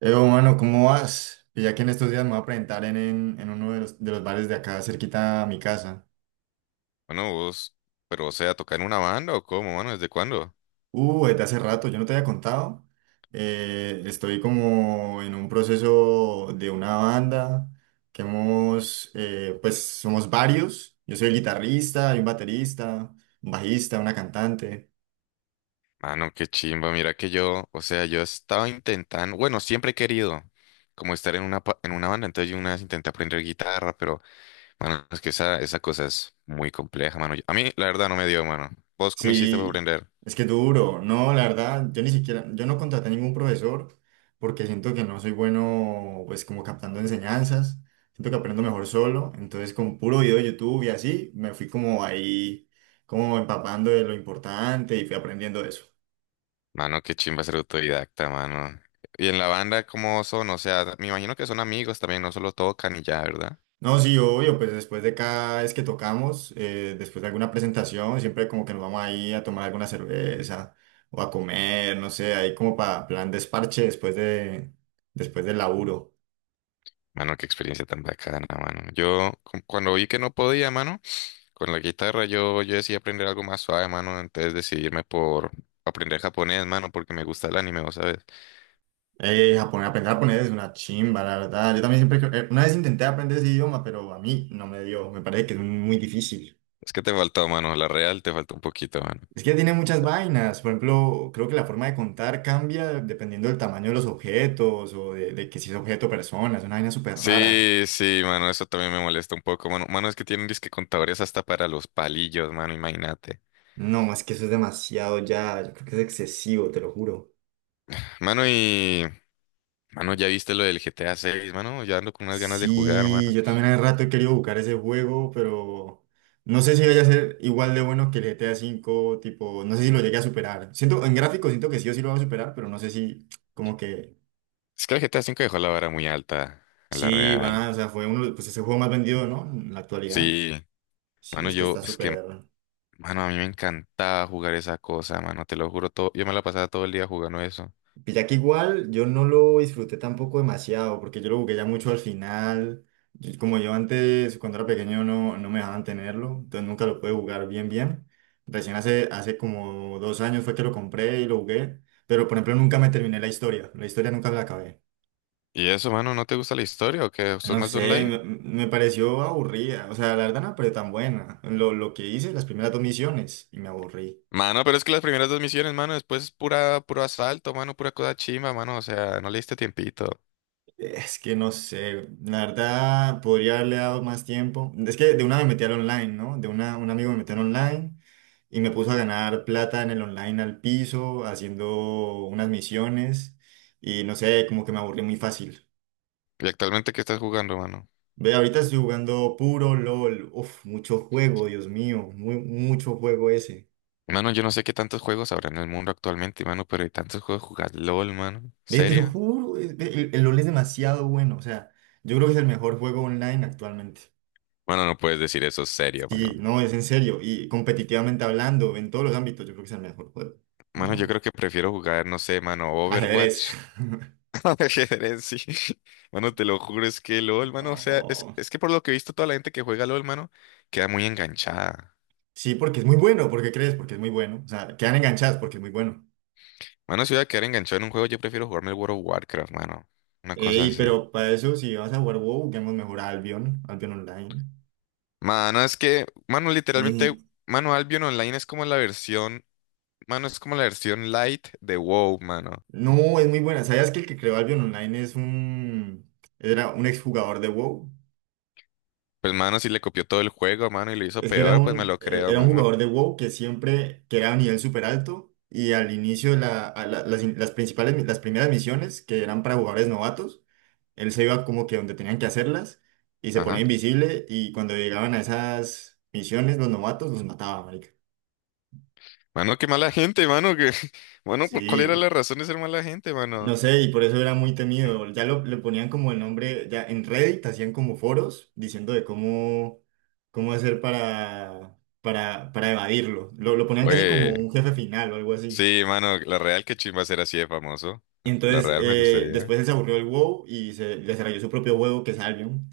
Evo, mano, ¿cómo vas? Pues ya que en estos días me voy a presentar en uno de los bares de acá, cerquita a mi casa. Bueno, vos, pero o sea, ¿tocar en una banda o cómo, mano? ¿Desde cuándo? Desde hace rato, yo no te había contado. Estoy como en un proceso de una banda que hemos, pues somos varios. Yo soy el guitarrista, hay un baterista, un bajista, una cantante. Mano, qué chimba, mira que yo, o sea, yo estaba intentando, bueno, siempre he querido como estar en una, en una banda, entonces yo una vez intenté aprender guitarra, pero, mano, es que esa cosa es muy compleja, mano. A mí, la verdad, no me dio, mano. ¿Vos cómo hiciste para Sí, aprender? es que duro. No, la verdad, yo ni siquiera, yo no contraté ningún profesor porque siento que no soy bueno, pues como captando enseñanzas. Siento que aprendo mejor solo. Entonces, con puro video de YouTube y así, me fui como ahí, como empapando de lo importante y fui aprendiendo de eso. Mano, qué chimba ser autodidacta, mano. Y en la banda, ¿cómo son? O sea, me imagino que son amigos también, no solo tocan y ya, ¿verdad? No, sí, obvio, pues después de cada vez que tocamos, después de alguna presentación, siempre como que nos vamos ahí a tomar alguna cerveza o a comer, no sé, ahí como para plan desparche después del laburo. Mano, qué experiencia tan bacana, mano. Yo, cuando vi que no podía, mano. Con la guitarra yo decidí aprender algo más suave, mano, entonces decidirme por aprender japonés, mano, porque me gusta el anime, ¿vos sabes? Japonés, aprender japonés es una chimba, la verdad. Yo también una vez intenté aprender ese idioma, pero a mí no me dio. Me parece que es muy difícil. Es que te faltó, mano, la real te faltó un poquito, mano. Es que tiene muchas vainas. Por ejemplo, creo que la forma de contar cambia dependiendo del tamaño de los objetos o de que si es objeto o persona. Es una vaina súper rara. Sí, sí, mano, eso también me molesta un poco, mano. Mano, es que tienen disque contadores hasta para los palillos, mano, imagínate. No, es que eso es demasiado ya. Yo creo que es excesivo, te lo juro. Mano, y... Mano, ¿ya viste lo del GTA 6, mano? Ya ando con unas ganas de jugar, Sí, mano. yo también hace rato he querido buscar ese juego, pero no sé si vaya a ser igual de bueno que el GTA 5 tipo, no sé si lo llegue a superar. En gráfico siento que sí o sí lo va a superar, pero no sé si, como que, Es que el GTA 5 dejó la vara muy alta, en la sí, real. van a, o sea, fue uno, pues ese juego más vendido, ¿no? En la actualidad. Sí, Sí, mano, es que yo... está Es que súper. mano, a mí me encantaba jugar esa cosa, mano, te lo juro todo. Yo me la pasaba todo el día jugando eso. Pilla que igual yo no lo disfruté tampoco demasiado, porque yo lo jugué ya mucho al final. Y como yo antes, cuando era pequeño, no me dejaban tenerlo, entonces nunca lo pude jugar bien, bien. Recién hace como 2 años fue que lo compré y lo jugué, pero por ejemplo nunca me terminé la historia nunca me la acabé. ¿Y eso, mano, no te gusta la historia o qué? ¿Sos No más de sé, online? me pareció aburrida, o sea, la verdad no pero tan buena. Lo que hice, las primeras dos misiones, y me aburrí. Mano, pero es que las primeras dos misiones, mano, después es pura, puro asalto, mano, pura cosa chimba, mano, o sea, no le diste tiempito. Es que no sé, la verdad podría haberle dado más tiempo. Es que de una me metí al online, ¿no? De una, un amigo me metió al online y me puso a ganar plata en el online al piso, haciendo unas misiones y no sé, como que me aburrí muy fácil. ¿Y actualmente qué estás jugando, mano? Ve, ahorita estoy jugando puro LOL. Uf, mucho juego, Dios mío, muy, mucho juego ese. Mano, yo no sé qué tantos juegos habrá en el mundo actualmente, mano, pero hay tantos juegos jugar LOL, mano. Ve, te lo ¿Seria? juro, ve, el LOL es demasiado bueno, o sea, yo creo que es el mejor juego online actualmente. Bueno, no puedes decir eso, serio, Sí, mano. no, es en serio. Y competitivamente hablando, en todos los ámbitos, yo creo que es el mejor juego. Mano, yo No. creo que prefiero jugar, no sé, mano, Ajedrez. Overwatch. Ajedrez, sí. Mano, te lo juro, es que LOL, mano, o sea, es, No. es que por lo que he visto, toda la gente que juega LOL, mano, queda muy enganchada. Sí, porque es muy bueno. ¿Por qué crees? Porque es muy bueno. O sea, quedan enganchadas porque es muy bueno. Mano, si voy a quedar enganchado en un juego, yo prefiero jugarme el World of Warcraft, mano. Una cosa Ey, así. pero para eso, si vas a jugar WoW, juguemos mejor a Albion, Albion Online. Mano, es que, mano, literalmente, Eh, mano, Albion Online es como la versión, mano, es como la versión light de WoW, mano. no, es muy buena. ¿Sabías que el que creó Albion Online era un exjugador de WoW? Pues, mano, si le copió todo el juego, mano, y lo hizo Es que era peor, pues me un, lo eh, creo, era un mano. jugador de WoW que siempre, que era a nivel súper alto y al inicio de la, a la- las principales, las primeras misiones que eran para jugadores novatos, él se iba como que donde tenían que hacerlas y se ponía Ajá. invisible y cuando llegaban a esas misiones los novatos los mataba, marica. Mano, qué mala gente, mano, que, mano, ¿cuál era Sí, la razón de ser mala gente, mano? no sé, y por eso era muy temido. Ya le ponían como el nombre, ya en Reddit hacían como foros diciendo de cómo hacer para evadirlo. Lo ponían casi como Oye. un jefe final o algo así. Sí, mano, la Real que chimba ser así de famoso. Y La entonces Real me gustaría. después él se aburrió el WoW y se desarrolló su propio juego que es Albion.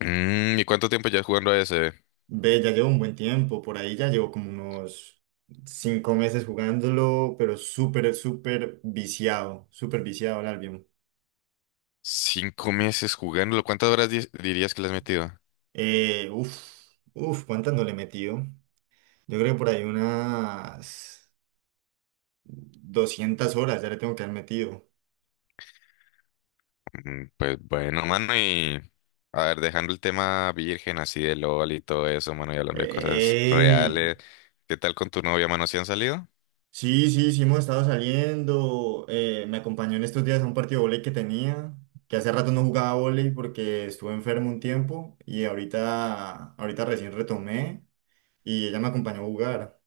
Mm, ¿y cuánto tiempo ya jugando a ese? Ve, ya llevo un buen tiempo, por ahí ya llevo como unos 5 meses jugándolo, pero súper, súper viciado al Albion. 5 meses jugándolo. ¿Cuántas horas dirías que le has metido? Uf, uf, ¿cuántas no le he metido? Yo creo que por ahí unas 200 horas ya le tengo que haber metido. Mm, pues bueno, mano, y a ver, dejando el tema virgen así de LOL y todo eso, mano, y hablando de cosas ¡Ey! reales. ¿Qué tal con tu novia, mano? ¿Si han salido? Sí, sí, sí, hemos estado saliendo. Me acompañó en estos días a un partido de vóley que tenía, que hace rato no jugaba vóley porque estuve enfermo un tiempo y ahorita recién retomé y ella me acompañó a jugar.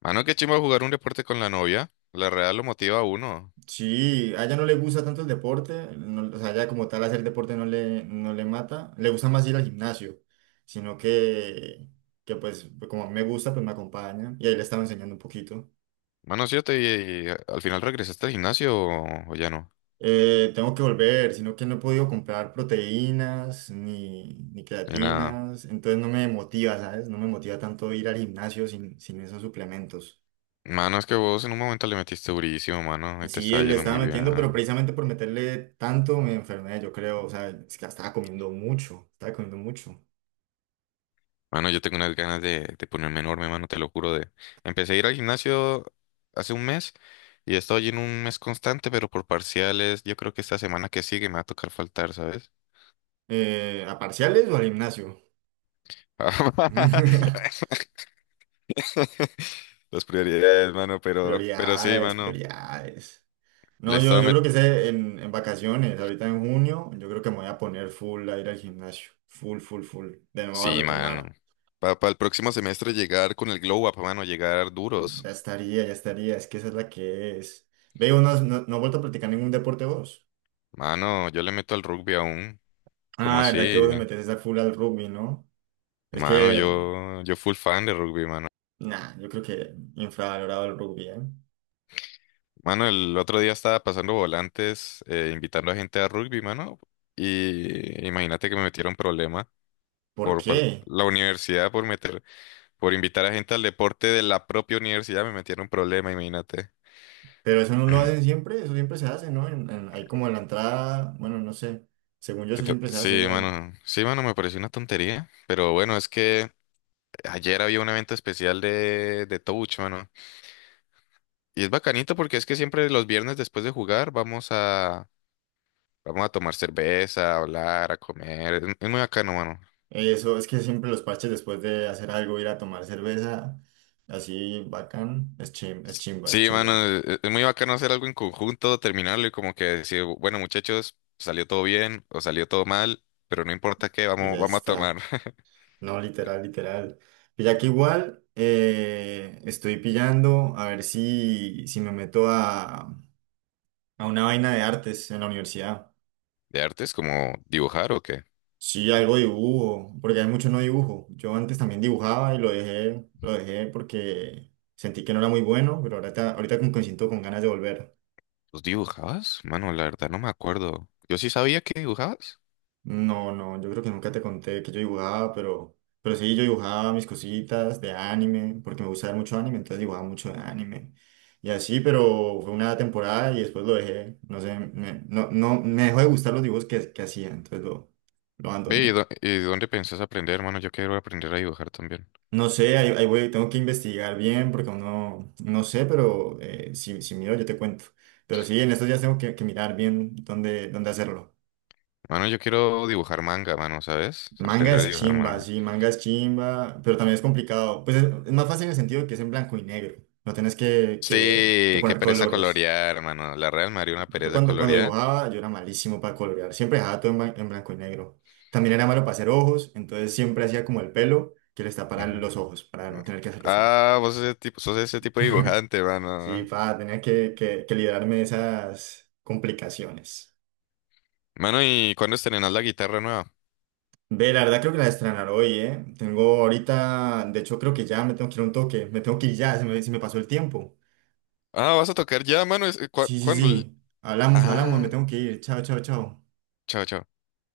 Mano, qué chimba jugar un deporte con la novia. La Real lo motiva a uno. Sí, a ella no le gusta tanto el deporte, o sea, ella como tal hacer deporte no le mata, le gusta más ir al gimnasio, sino que pues, como a mí me gusta, pues me acompaña y ahí le estaba enseñando un poquito. Mano, ¿sí yo te y, al final regresaste al gimnasio o ya no? Tengo que volver, sino que no he podido comprar proteínas ni Ni nada. creatinas, entonces no me motiva, ¿sabes? No me motiva tanto ir al gimnasio sin esos suplementos. Mano, es que vos en un momento le metiste durísimo, mano, y te Sí, estaba le yendo estaba muy metiendo, pero bien. precisamente por meterle tanto me enfermé, yo creo, o sea, es que estaba comiendo mucho, estaba comiendo mucho. Mano, yo tengo unas ganas de ponerme enorme, mano, te lo juro. De... Empecé a ir al gimnasio hace un mes y he estado yendo un mes constante, pero por parciales, yo creo que esta semana que sigue me va a tocar faltar, ¿sabes? ¿A parciales o al gimnasio? Las prioridades, mano, pero sí, Prioridades, mano. prioridades. Le No, yo, estaba yo met- creo que sé en vacaciones, ahorita en junio, yo creo que me voy a poner full a ir al gimnasio. Full, full, full. De nuevo a Sí, mano. retomar. Para el próximo semestre llegar con el glow up, mano, llegar duros. Ya estaría, ya estaría. Es que esa es la que es. Veo, no, no has vuelto a practicar ningún deporte vos. Mano, yo le meto al rugby aún. Como Ah, ¿verdad que así? vos le metes esa full al rugby, no? Es Mano, que, yo full fan de rugby, mano. nah, yo creo que infravalorado el rugby, ¿eh? Mano, el otro día estaba pasando volantes, invitando a gente a rugby, mano. Y imagínate que me metieron problema ¿Por qué? la universidad por invitar a gente al deporte de la propia universidad, me metieron problema, imagínate. Pero eso no lo hacen siempre, eso siempre se hace, ¿no? Ahí como en la entrada, bueno, no sé. Según yo, eso siempre se hace Sí, igual. mano. Sí, mano, me pareció una tontería. Pero bueno, es que ayer había un evento especial de Touch, mano. Y es bacanito porque es que siempre los viernes después de jugar Vamos a tomar cerveza, a hablar, a comer. Es muy bacano, mano. Eso es que siempre los parches después de hacer algo, ir a tomar cerveza, así bacán, es chimba, es Sí, mano, chimba. es muy bacano hacer algo en conjunto, terminarlo y como que decir, bueno, muchachos, salió todo bien o salió todo mal, pero no importa qué, Y vamos, ya vamos a tomar. está. No, literal, literal. Y ya que igual estoy pillando a ver si me meto a, una vaina de artes en la universidad. ¿De artes como dibujar o qué? Sí, algo de dibujo, porque hay mucho no dibujo. Yo antes también dibujaba y lo dejé porque sentí que no era muy bueno, pero ahorita como que me siento con ganas de volver. ¿Los dibujabas? Mano, la verdad no me acuerdo. Yo sí sabía que dibujabas. No, no, yo creo que nunca te conté que yo dibujaba, pero sí, yo dibujaba mis cositas de anime, porque me gusta ver mucho anime, entonces dibujaba mucho de anime. Y así, pero fue una temporada y después lo dejé. No sé, me, no, no, me dejó de gustar los dibujos que hacía, entonces lo Ve, abandoné. y dónde pensás aprender, mano? Yo quiero aprender a dibujar también. No sé, ahí voy, tengo que investigar bien porque uno no no sé, pero si miro yo te cuento. Pero sí, en estos días tengo que mirar bien dónde hacerlo. Mano, yo quiero dibujar manga, mano, ¿sabes? Manga Aprender a es dibujar chimba, manga. sí, manga es chimba, pero también es complicado. Pues es más fácil en el sentido de que es en blanco y negro. No tenés que Sí, qué poner pereza colores. colorear, hermano. La Real María una Yo pereza cuando colorear. dibujaba, yo era malísimo para colorear. Siempre dejaba todo en blanco y negro. También era malo para hacer ojos, entonces siempre hacía como el pelo que les tapara Ujú. los ojos, para no tener que hacer los ojos. Ah, vos sos ese tipo de dibujante, Sí, mano. Tenía que librarme de esas complicaciones. Mano, ¿y cuándo estrenás la guitarra nueva? Ve, la verdad creo que la estrenar hoy, ¿eh? Tengo ahorita, de hecho creo que ya me tengo que ir a un toque, me tengo que ir ya, se me pasó el tiempo. Ah, vas a tocar ya, mano. Sí, sí, ¿Cuándo? sí, hablamos, hablamos, me Ah, tengo que ir, chao, chao, chao. chao, chao.